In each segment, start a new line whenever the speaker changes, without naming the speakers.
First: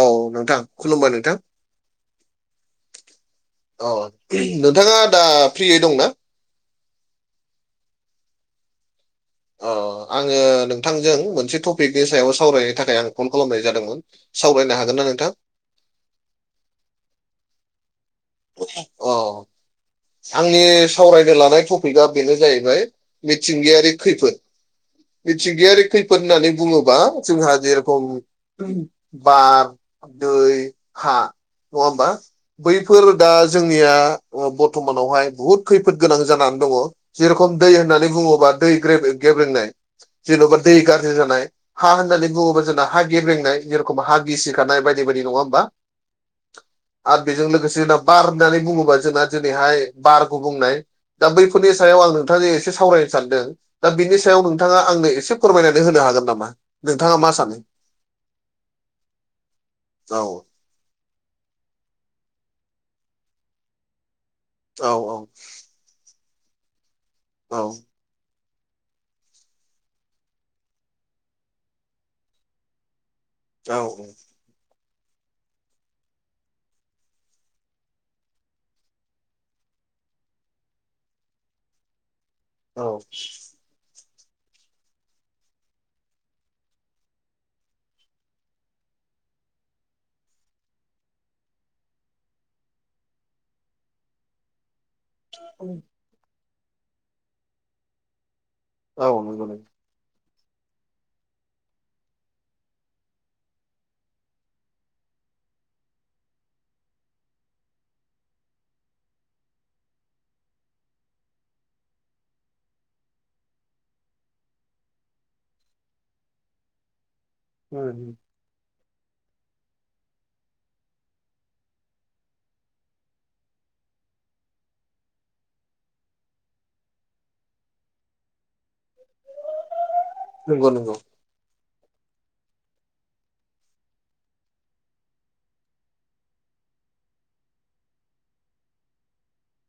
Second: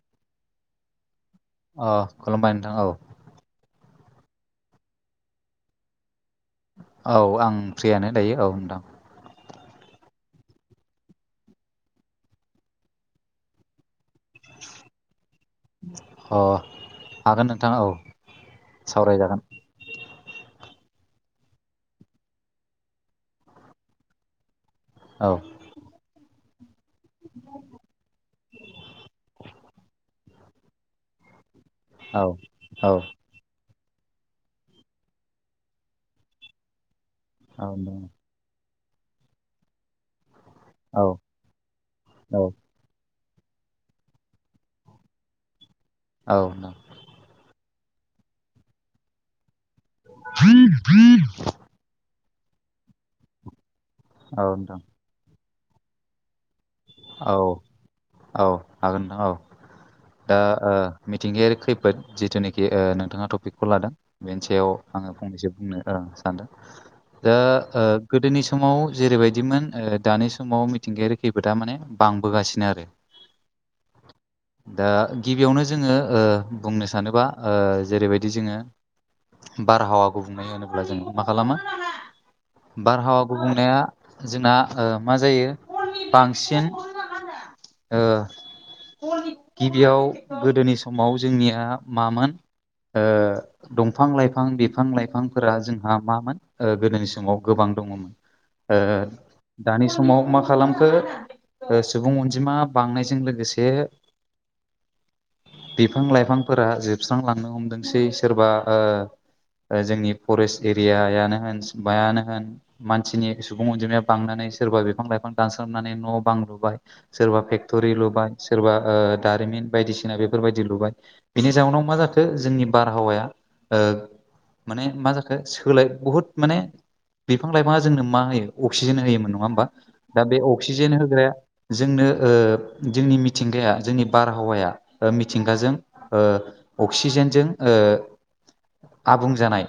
औ नोंथां खुलुमबाय नोंथां।
अ खुलुमबाय नोंथां औ।
औ नोंथाङा दा फ्रियै दंना?
औ आं फ्रियानो दायो औ नोंथां।
अ आङो नोंथांजों मोनसे टपिकनि सायाव सावरायनो थाखाय आं कल खालामनाय जादोंमोन। सावरायनो हागोन ना नोंथां?
अ हागोन नोंथां औ।
अ।
सावरायजागोन
आंनि सावरायनो लानाय टपिकआ बेनो जाहैबाय मिथिंगायारि खैफोद।
औ
मिथिंगायारि खैफोद होन्नानै बुङो ब्ला जोंहा जेरेखम बार दै हा नङा होमबा
औ
बै
औ
दा जोंनिया अ बर्थ'मानावहाय बुहुद खैफोद गोनां जानानै दङ। जेरखम
औ
दै होननानै
नोंथां।
बुङोबा दै ग्रे ग्रेबेंनाय जन'बा दै
औ
गाज्रि जानाय हा होननानै
औ
बुङोबा जोंना हा गेब्रेंनाय जेरखम हा गिसिखानाय बायदि बायदि नङा होमबा?
औ नं
आरो बेजों लोगोसे लोबा होननानै बुङोबा जोंना दिनैहाय बार गुबुंनाय दा बै फोरनि सायाव आं नोंथांजों एसे सावरायनो सानदों दा बिनि सायाव
औ नोंथां
नोंथाङा आंनो एसे फोरमायनानै होनो हागोन नामा? नोंथाङा मा
औ
सानो
औ हागोन नोंथां औ
औ
दा ओ मिथिंगायारि खैफोद जिथुनोखि ओ नोंथाङा टपिकखौ लादों। बेनि सायाव
औ
आङो
औ
फंनैसो बुंनो ओ सानदों दा
औ
ओ गोदोनि समाव जेरैबायदिमोन ओ दानि समाव मिथिंगायारि खै फोदा माने बांबोगासिनो आरो।
औ औ।
दा गिबियावनो जोङो ओ बुंनो सानोबा ओ जेरैबायदि जोङो बारहावा गुबुंनाय होनोब्ला जों मा खालामो?
औ
बारहावा गुबुंनाया जोंना ओ मा जायो? बांसिन ओ। गिबियाव गोदोनि समाव जोंनिया मामोन? ओ दंफां लाइफां बिफां लाइफां फोरा जोंहा मामोन गोदोनि समाव गोबां दङ'मोन। ओ
औ
दानि समाव मा खालामखो ओ सुबुं अनजिमा बांनायजों लोगोसे बिफां लाइफांफोरा जोबस्रांलांनो हमदोंसै सोरबा ओ ओ जोंनि एरियानो होन मायानो होन। मानसिनि सुबुं अनजिमाया बांनानै सोरबा बिफां लाइफां दानस्रां नानै न' बां लुबाय सोरबा फेक्ट'रि लुबाय। सोरबा ओ दारिमिन बायदिसिना बेफोरबायदि लुबाय। बिनि जाहोनाव मा जाखो जोंनि बारहावाया ओ माने मा जाखो सोलाय बुहुद माने बिफां लाइफाङा जोंनो मा होयो अक्सिजेन होयोमोन नङा होमबा दा बे
नंगौ नंगौ
अक्सिजेन होग्राया जोंनो ओ जोंनि मिथिंगाया जोंनि बारहावाया ओ मिथिंगाजों ओ अक्सिजेनजों आबुं जानाय।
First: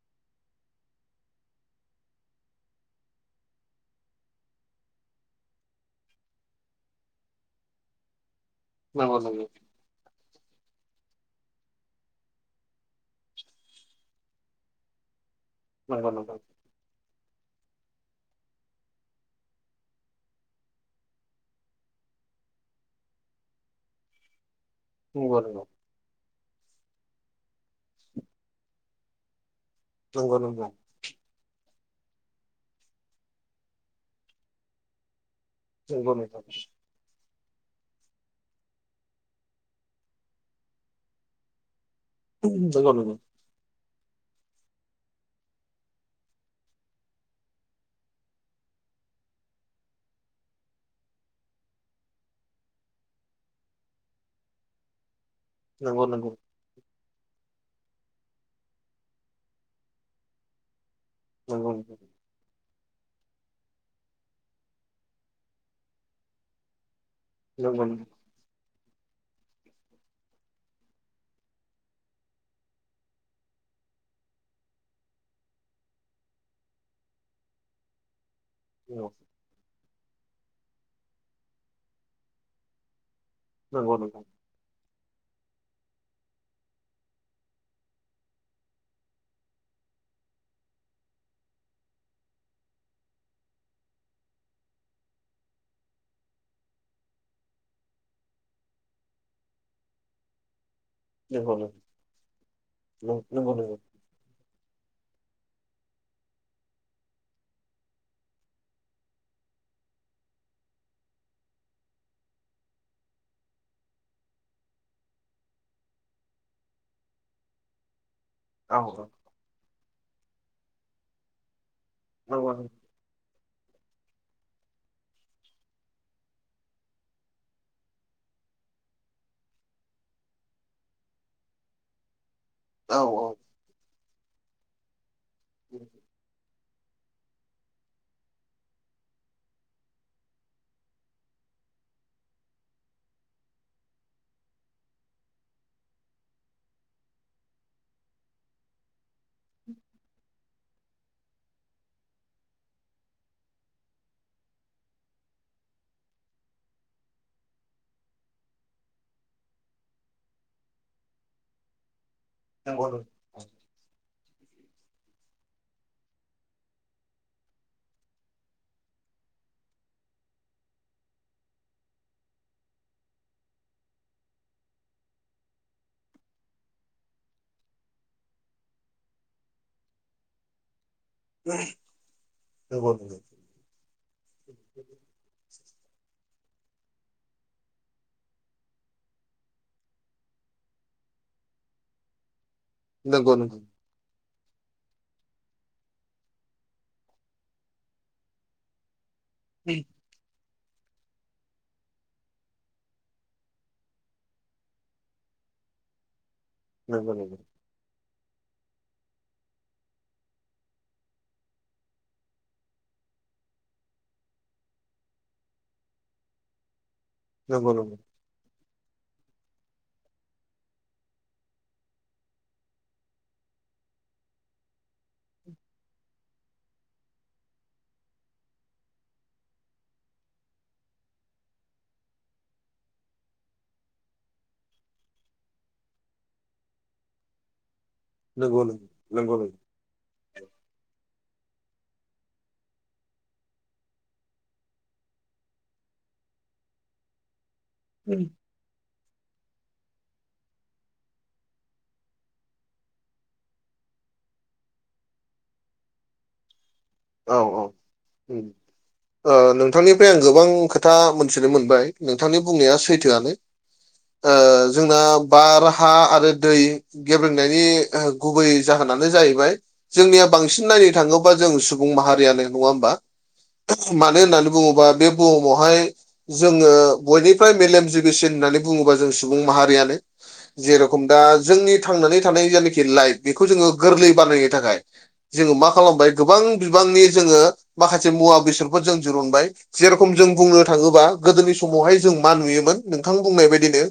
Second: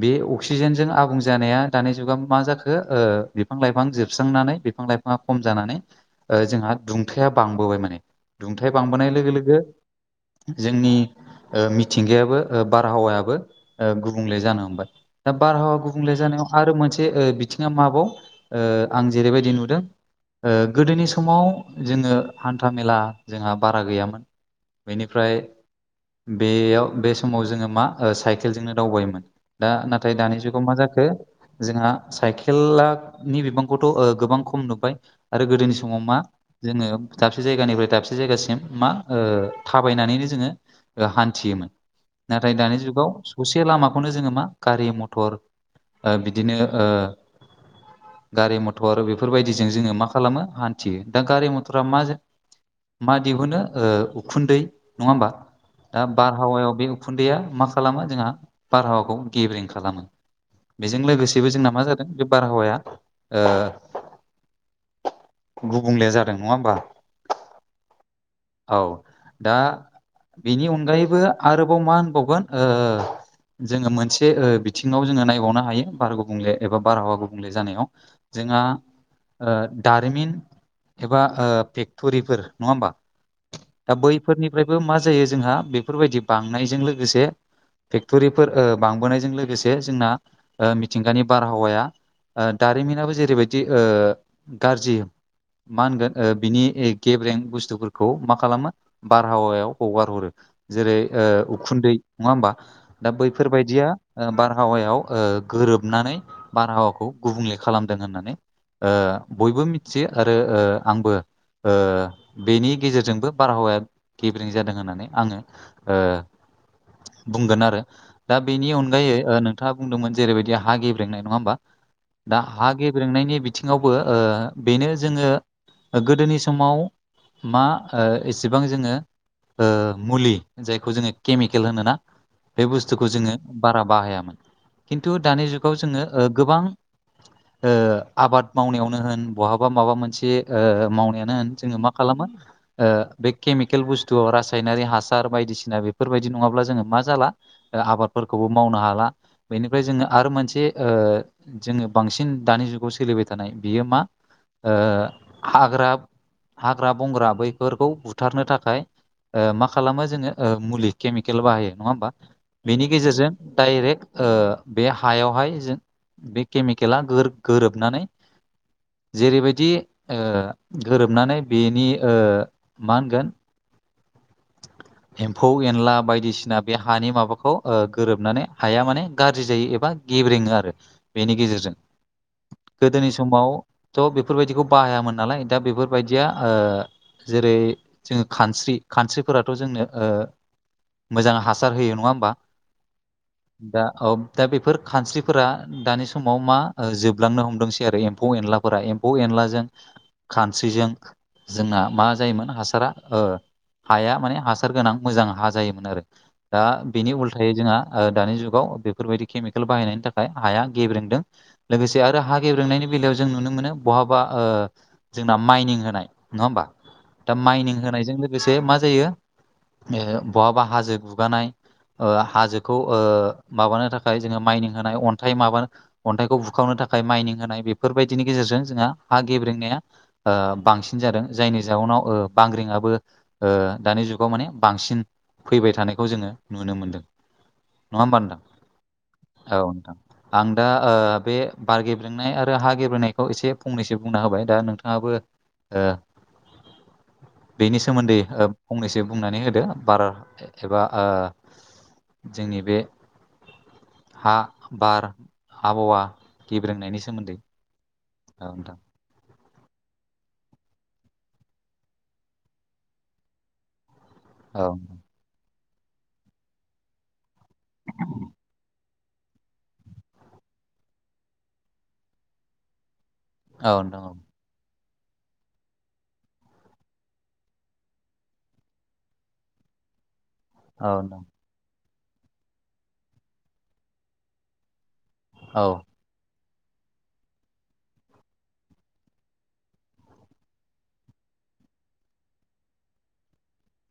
बे अक्सिजेनजों आबुं जानाया दानि जुगाव जाखो ओ बिफां लाइफां जोबस्रांनानै बि फां लाइफाङा खम जानानै जोंहा दुंथाया बांबोबाय माने। दुंथाय बांबोनाय
नंगौ
लोगो
नंगौ
लोगो जोंनि ओ मिथिंगायाबो बारहावायाबो ओ‌ गुबुंले जानो हमबाय। दा बारहावा
नंगौ
गुबुंले जानायाव आरो मोनसे ओ‌ बिथिङा माबाव ओ‌ आं जेरैबायदि नुदों ओ‌ गोदोनि समाव जोङो हान्था मेला जोंहा बारा गैयामोन।
नंगौ
बेनिफ्राय
नंगौ
बेयाव बे समाव जोङो मा ओ‌ साइकेलजोंनो दावबायोमोन दा नाथ थाय
नंगौ नंगौ
दानि जुगाव मा जाखो जोंहा साइकेलानि बिबांखौथ ओ‌ गोबां खम नुबाय आरो गोदोनि समाव
नंगौ नंगौ
मा जोङो दाबसे जायगानिफ्राय दाबसे जायगासिम मा ओ‌ थाबायनानैनो जोङो हान्थियोमोन नाथाय दानि
नंगौ
जुगाव
नंगौ
दसे लामाखौनो जोङो मा गारि मथर ओ बिदिनो ओ गारि मथर बेफोरबायदिजों जोङो मा खालामो हान्थियो दा गारि मथरा मा मा दिहुनो ओ‌ उखुन्दै नङा होमबा दा
नंगौ नंगौ
बारहावायाव बे उखुन्दैआ मा खालामा जोंहख बारहावाखौ गेब्रें खालामो लोगोसे बेबो जोंना
नंगौ
मा जादों बे बारहावाया ओ गुबुंले जादों नङा होमबा
नोंगौ।
औ दा। बिनि अनगायैबो आरोबाव मा होनबावगोन ओ जोङो मोनसे ओ बिथिङाव जोङो नायबावनो हायो बार गुबुंले एबा गुबुंले जानायाव जोंहा
औ।
ओ दारिमिन एबा ओ फेक्टरिफोर नङा होमबा दा
नंगौ नोंथां
बैफोरनिफ्रायबो मा जायो जोंहा बेफोरबायदि बांनायजों लोगोसे फेक्टरिफोर ओ‌ बांबोनायजों लोगोसे जोंना ओ मिथिंगानि बारहावाया ओ‌ दारिमिनाबो जेरैबायदि ओ गाज्रि मा होनगोन ओ बिनि गेब्रें बुस्थुफोरखौ मा खालामो बारहावायाव हगार हरो जेरै ओ
नंगौ
उखुन्दै नङा होमबा दा
नंगौ नंगौ
बैफोरबायदिया ओ‌ बारहावायाव ओ‌ गोरोबनानै बारहावाखौ गुबुंले खालामदों होननानै ओ‌ बयबो मिथियो आरो ओ आंबो ओ‌ बेनि गेजेरजोंबो बारहावाया गेब्रें जादों होननानै आङो ओ‌ बुंगोन आरो दा बेनि
नंगौ औ
अनगायै ओ नोंथाङा बुंदोंमोन जेरैबायदि हा गेब्रेंनाय नङा होमबा दा
नंगौ
हा गेब गेब्रेंनायनि बिथिङावबो ओ बेनो जोङो गोदोनि समाव मा ओ‌ एसेबां जोङो ओ‌ मुलि जायखौ जोङो केमिकेल होनोना बे
औ
बुस्थुखौ
औ
जोङो बारा बाहायामोन खिन्थु दानि जुगाव जोङो ओ गोबां ओ आबाद मावनायावनो होन बहाबा माबा मोनसे मावनायानो होन जोङो मा खालामो ओ‌ बे केमिकेल बुस्थुआव रासायनारि हासार बायदिसिना बेफोरबायदि नङाब्ला जोङो मा जाला आबादफोरखौबो मावनो हाला बेनिफ्राय जोङो आरो मोनसे ओ‌ जोङो बांसिन दानि जुगावसो सोलिबाय थानाय बियो मा ओ‌ हाग्रा हाग्रा बंग्रा बैफोरखौ बुथारनो थाखाय ओ‌ मा खालामो जोङो ओ‌ मुलि केमिकेल बाहायो नङा होमबा
नंगौ
बेनि
नंगौ
गेजेरजों डाइरेक्ट ओ बे हायावहाय जों बे केमिकेला गोर गोरोब नानै जेरैबायदि ओ गोरोबनानै बेनि ओ मा होनगोन एम्फौ एनला बायदिसिना बे हानि माबाखौ ओ गोरोबनानै हाया माने गाज्रि जायो एबा गेब्रेंङो आरो बेनि गेजेरजों
नंगौ
गोदोनि समाव थ' बेफोरबायदिखौ बाहायामोन नालाय दा बेफोरबायदिया ओ जेरै जोङो खानस्रि खानस्रिफोराथ' जोंनो ओ मोजां हासार होयो नङा होमबा
नंगौ नंगौ
दा औ दा बेफोर खानस्रिफोरा दानि समाव मा ओ जोबलांनो हमदोंसै आरो एम्फौ एनलाफोरा एम्फौ एनला जों खानस्रिजों जोंना मा जायोमोन हासारा ओ हाया माने हासार गोनां मोजां हा जायोमोन आरो दा बेनि
नंगौ नंगौ
उल्थायै जोंहा ओ दानि जुगाव बेफोरबायदि केमिकेल बाहायनायनि थाखाय हाया गेब्रेंदों लोगोसे आरो हा गेब्रेंनायनि बेलायाव जों नुनो मोनो बहाबा ओ जोंना माइनिं होनाय नङा होमबा दा
नंगौ
माइनिं
नंगौ
होनायजों लोगोसे मा जायो बहाबा हाजो गुगानाय ओ हाजोखौ ओ माबानो थाखाय जोङो माइनिं होनाय अन्थाइ माबानो अन्थाइखौ बुखावनो थाखाय माइनिं होनाय बेफोरबायदिनि गेजेरजों जोंहा हा गेब्रेंनाया ओ बांसिन जादों जायनि जाउनाव ओ बांग्रिङाबो ओ दानि जुगाव माने बांसिन फैबाय थानायखौ जोङो नुनो मोनदों नङा होनबा नोंथां?
नंगौ नंगौ
औ नोंथां। आं दा ओ बे बार गेब्रेंनाय आरो हा गेब्रेनायखौ एसे फंनैसो बुंना होबाय दा नोंथाङाबो ओ बेनि सोमोन्दै
नंगौ
फंनैसो बुंनानै होदो बारा एबा ओ जोंनि बे हा बार आबहावा गेब्रेंनायनि सोमोन्दै।
उम।
औ नोंथां
ओ नोंथांनिफ्राय आं गोबां खोथा मोनथिनो मोनबाय नोंथांनि बुंनाया सैथोआनो। ओ जोंना बार हा आरो दै गेब्रेंनायनि गुबै जाहोनानो जाहैबाय जोंनिया बांसिन नायनो थाङोबा जों सु बुं माहारियानो नङा होमबा
औ
मानो होननानै बुङोबा बे बुहुमावहाय जोङो बयनिफ्राय मेलेमजिबिसिन होननानै बुङोबा जों सुबुं माहारियानो।
औ
जेरखम दा
नोंथां
जोंनि थांनानै थानाय जायनाखि लाइफ बेखौ जोङो गोरलै बानायनो थाखाय जोङो
औ
मा खालामबाय गोबां बिबांनि जोङो माखासे मुवा बेसादफोर जों दिरुनबाय। जेरखम जों बुंनो थाङोबा गोदोनि समावहाय जों मा नुयोमोन नोंथां बुंनाय‌ बादिनो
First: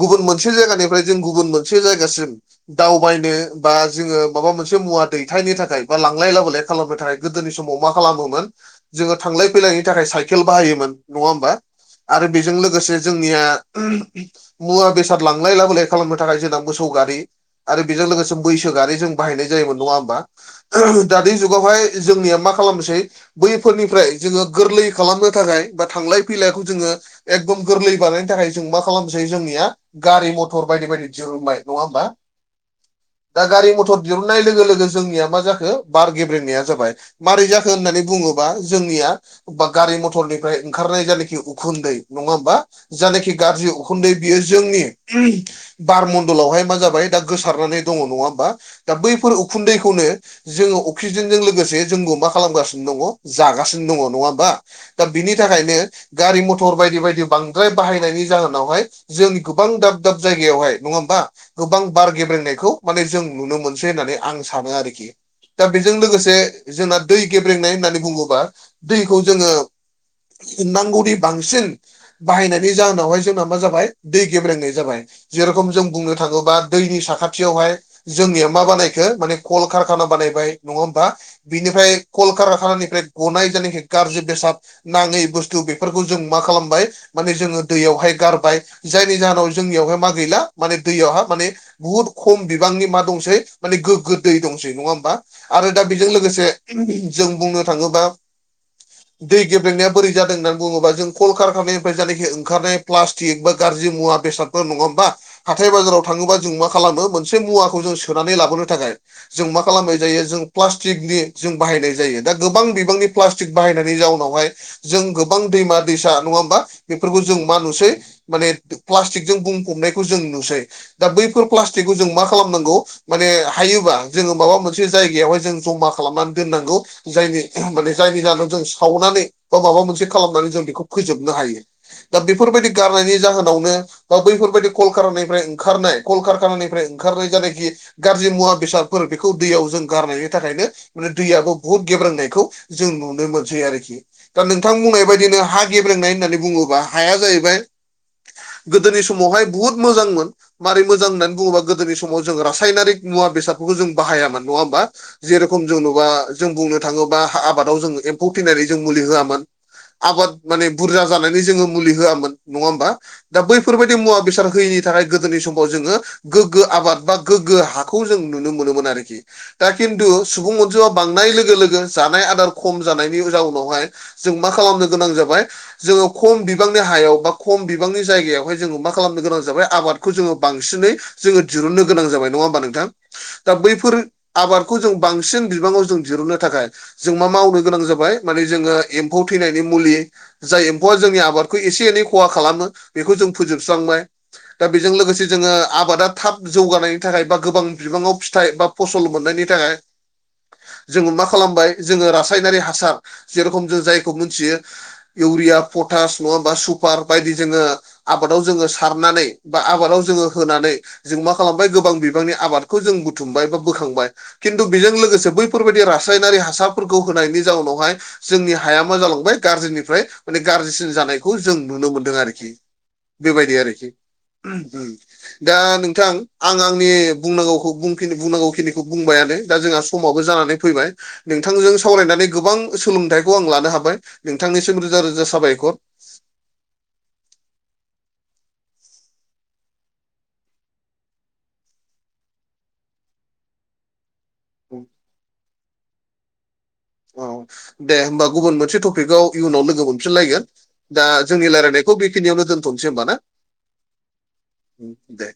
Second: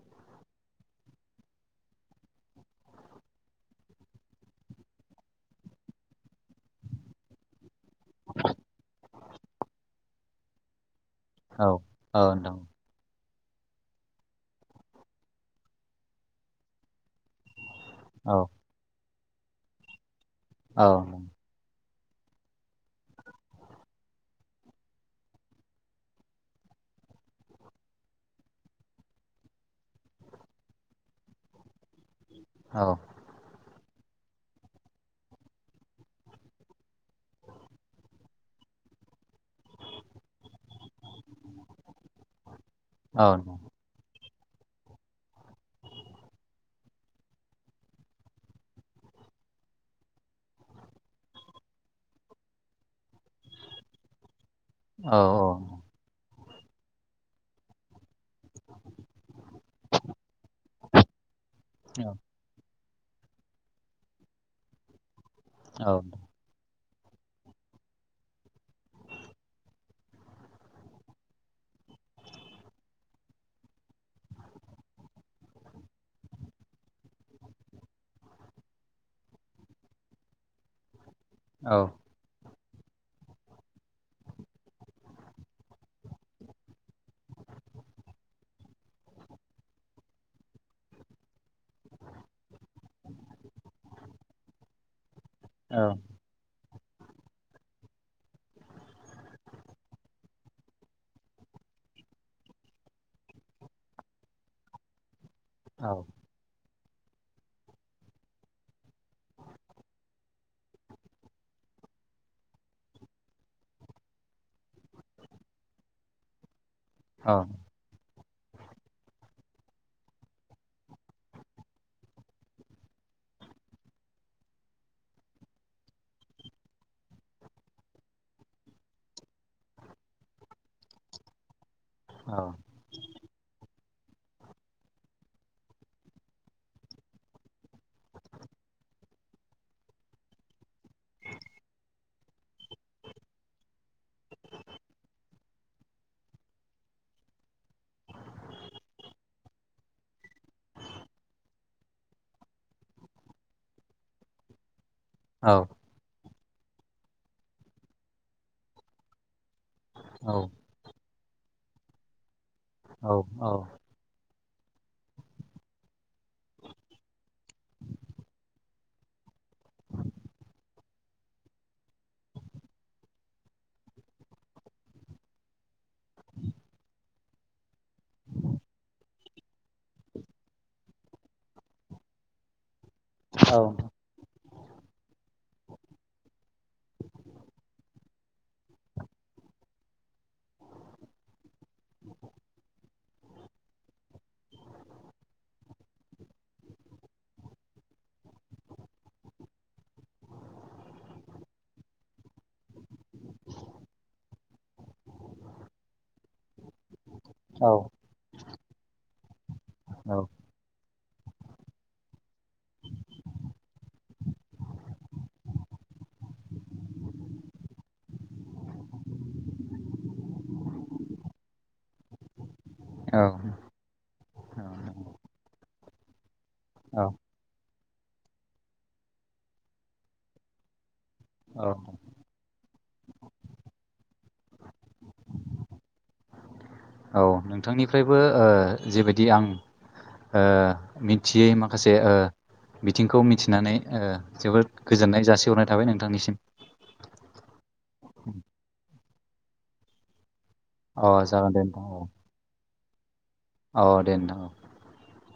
गुबुन मोनसे जायगानिफ्राय जों गुबुन मोनसे जायगासिम दावबायनो बा जोङो माबा मोनसे मुवा दैथायनो थाखाय बा लां लाय लाबोलाय खालामनो थाखाय गोदोनि समाव मा खालामोमोन जोङो थांलाय फैलायनि थाखाय साइकेल बाहायोमोन। नङा होमबा
औ
आरो बेजों
नोंथां
लोगोसे जोंनिया मुवा बेसाद लांलाय लाबोलाय खालामनो थाखाय जोंना मोसौ गारि आरो बेजों लोगोसे
औ
मैसो गारि जों बाहायनाय जायोमोन नङा होमबा?
औ नोंथां
दानि जुगावहाय जोंनिया मा खालामसै बैफोरनिफ्राय जोङो गोरलै खालामनो थाखाय बा थांलाय फैलायखौ जोङो एकदम गोरलै बानायनो थाखाय जों मा खालामनोसै जोंनिया गारि मथर बायदि बायदि दिरुनबाय नङा होमबा?
औ।
दा गारि मथर दिहुननाय लोगो लोगो जोंनिया मा जाखो बार गेब्रेनाया जाबाय माबारै जाखो होननानै बुङोबा जोंनिया बा गारि मथरनिफ्राय ओंखारनाय जानाखि उखुन्दै नङा होमबा
औ
जायनाखि
नोंथां
गाज्रि उखुन्दै बियो जोंनि बार मन्दलावहाय मा जाबाय दा गोसारनानै दङ नङा होमबा दा बैफोर उखुन्दैखौनो जोङो अक्सिजेनजों लोगोसे जोंङो मा खालामगासिनो दङ जागासिनो दङ नङा होमबा? दा
औ
बिनि
औ
थाखायनो गारि मथर बायदि बायदि बांद्राय बाहायनायनि जाहोनावहाय जों गोबां दाब दाब जायगायावहाय नङा होमबा गोबां बार गेब्रेंनायखौ माने जों नुनो मोनसै होननानै आं सानो आरोखि दा बेजों
नोंथां।
लोगोसे जोंना दै गेब्रेंनाय होननानै बुङोबा दैखौ जोङो नांगौनि बांसिन बाहायनायनि जाहोनावहाय जोंना मा जाबाय दै गेब्रेंनाय जाबाय। जेरेखम जों बुंनो थाङोबा दैनि साखाथियावहाय जोंनिया मा बानायखो माने कल काना बानायबाय नङा होमबा
औ
बिनिफ्राय कलकारा खानानिफ्राय गनाय जायनाखि गाज्रि बेसाद नाङै बुस्थु बेफोरखौ जों मा खालामबाय माने जोङो दैयावहाय गारबाय। जायनि जाहोनाव जोंनियावहाय मा गैला माने दैयावहा माने‌ बुहुद खम बिबांनि मा दंसै माने गोग्गो दै दंसै नङा होमबा आरो दा बेजों लोगोसे जों बुंनो थाङोबा दै गेब्रेंनाया बोरै जादों होननानै बुङोबा जों कल खारखनायनिफ्राय जानाय ओंखारनाय प्लास्टिक बा गाज्रि मुवा बेसाद नङा होमबा। हाथाय
औ
बाजाराव थाङोबा जों मा खालामो मोनसे मुवाखौ जों सोनानै लाबोनो थाखाय जों मा खालामनाय जायो जों प्लास्टिकनि जों बाहायनाय जायो। दा गोबां बिबांनि प्लास्टिक बाहायनायनि जाउनावहाय जों गोबां दैमा दैसा नङा होमबा बेफोरखौ
औ
जों मा नुसै माने प्लास्टिकजों बुंफबनायखौ जों नुसै। दा बैफोर प्लास्टिकखौ जों मा खालामनांगौ माने हायोबा जोङो माबा मोनसे जायगायावहाय जों जमा खालामनानै दोननांगौ। जायनि माने जायनि जाहोनाव जों सावनानै बा माबा मोनसे खालामनानै जों बेखौ फोजोबनो हायो दा
औ
बेफोरबायदि गारनायनि जाहोनावनो बा बैफोरबायदि कलखानानिफ्राय ओंखारनाय कलकारखानानिफ्राय ओंखारनाय जायखि गाज्रि मुवा बेसाद फोर बेखौ दैयाव जों गारनायनि थाखायनो माने दैयाबो बुहुत गेब्रानायखौ जों नुनो मोनसै आरोखि। दा नोंथां बुंनाय बायदिनो हा गेब्रेंनाय होननानै बुङोबा हाया जाहैबाय गोदोनि समावहाय बुहुद मोजांमोन। मारै मोजां होननानै बुङोबा गोदोनि समाव जों रासायनारिक मुवा बेसाद जों बाहायामोन नङा होमबा जेरखम जों जोंबुंनो थाङोबा आबादाव जोङो एम्फौ थैनायनि जों मुलि होआमोन आबाद माने बुरजा जानानै जोङो मुलि होआमोन नङा होमबा दा बैफोरबायाददि मुवा बेसाद होयैनि नि थाखाय गोदोनि समाव जोङो गोग्गो आबाद बा गोग्गो हाखौ जों नुनो मोनोमोन आरोखि। दा खिन्थु सुबुं अनजिमा बांनाय लोगो लोगो जानाय आदार खम जानायनि जाउनावहाय जों मा खालामनो गोनां जाबाय जोङो खम बिबांनि हायाव बा खम बिबांनि जायगायावहाय जोङो मा खालामनो गोनां जाबाय आबाद खौ जोङो बांसिनै जोङो दिरुननो गोनां जाबाय नङा होमबा नोंथां? दा बैफोरो आबादखौ जों बांसिन बिबाङाव जों दिहुननो थाखाय जों मा मावनो गोनां जाबाय माने जोङो एम्फौ थैनायनि मुलि जाय एम्फौआ जोंनि आबादखौ एसे एनै खहा खालामो बेखौ जों फोजोबस्रांबाय। दा बेजों लोगोसे जोङो आबादा थाब जौगानायनि थाखाय बा गोबां बिबाङाव फिथाइ बा फसल मोननायनि थाखाय जोङो मा खालामबाय जोङो रासायनारि हासार जेरखम जोङो जायखौ‌ मिथियो इउरिया पटास नङाबा सु बार बायदि जोङो आबादाव जोङो सारनानै बा आबादाव जोङो होनानै जों मा खालामबाय गोबां बिबांनि आबाद बेखौ जों बुथुमबाय बा बोखांबाय। खिन्थु बेजों लोगोसे बैफोरबायदि रासायनारि हासारफोरखौ होनायनि जाउनावहाय जोंनि हाया मा जालांबाय गाज्रिनिफ्राय माने गाज्रिसिन जानायखौ जों नुनो मोनदों आरोखि।
औ
बेबायदि आरोखि दा नोंथां आं आंनि
औ
बुंनांगौ बुंनांगौ खिनिखौ बुंबायानो दा जोंहा समाबो जानानै फैबाय
औ
नोंथांजों सावरायनानै गोबां सोलोंथाइखौ आं लानो हाबाय। नोंथांनिसिम रोजा रोजा साबायखर।
औ नोंथांनिफ्रायबो ओ जेबायदि आं ओ मिथियै माखासे ओ बिथिंखौ मिथिनानै ओ जोबोद
औ
गोजोननाय जासिहरनाय थाबाय नोंथांनिसिम।
दे होमबा गुबुन मोनसे टपिकआव इयुनाव लोगो मोनफिनलायगोन।
अ
दा
जागोन
जोंनि
दे
रायलायनायखौ
नोंथां
बेखिनियावनो दोनथ'नोसै होमबाना?
औ दे नोंथां औ।
दे।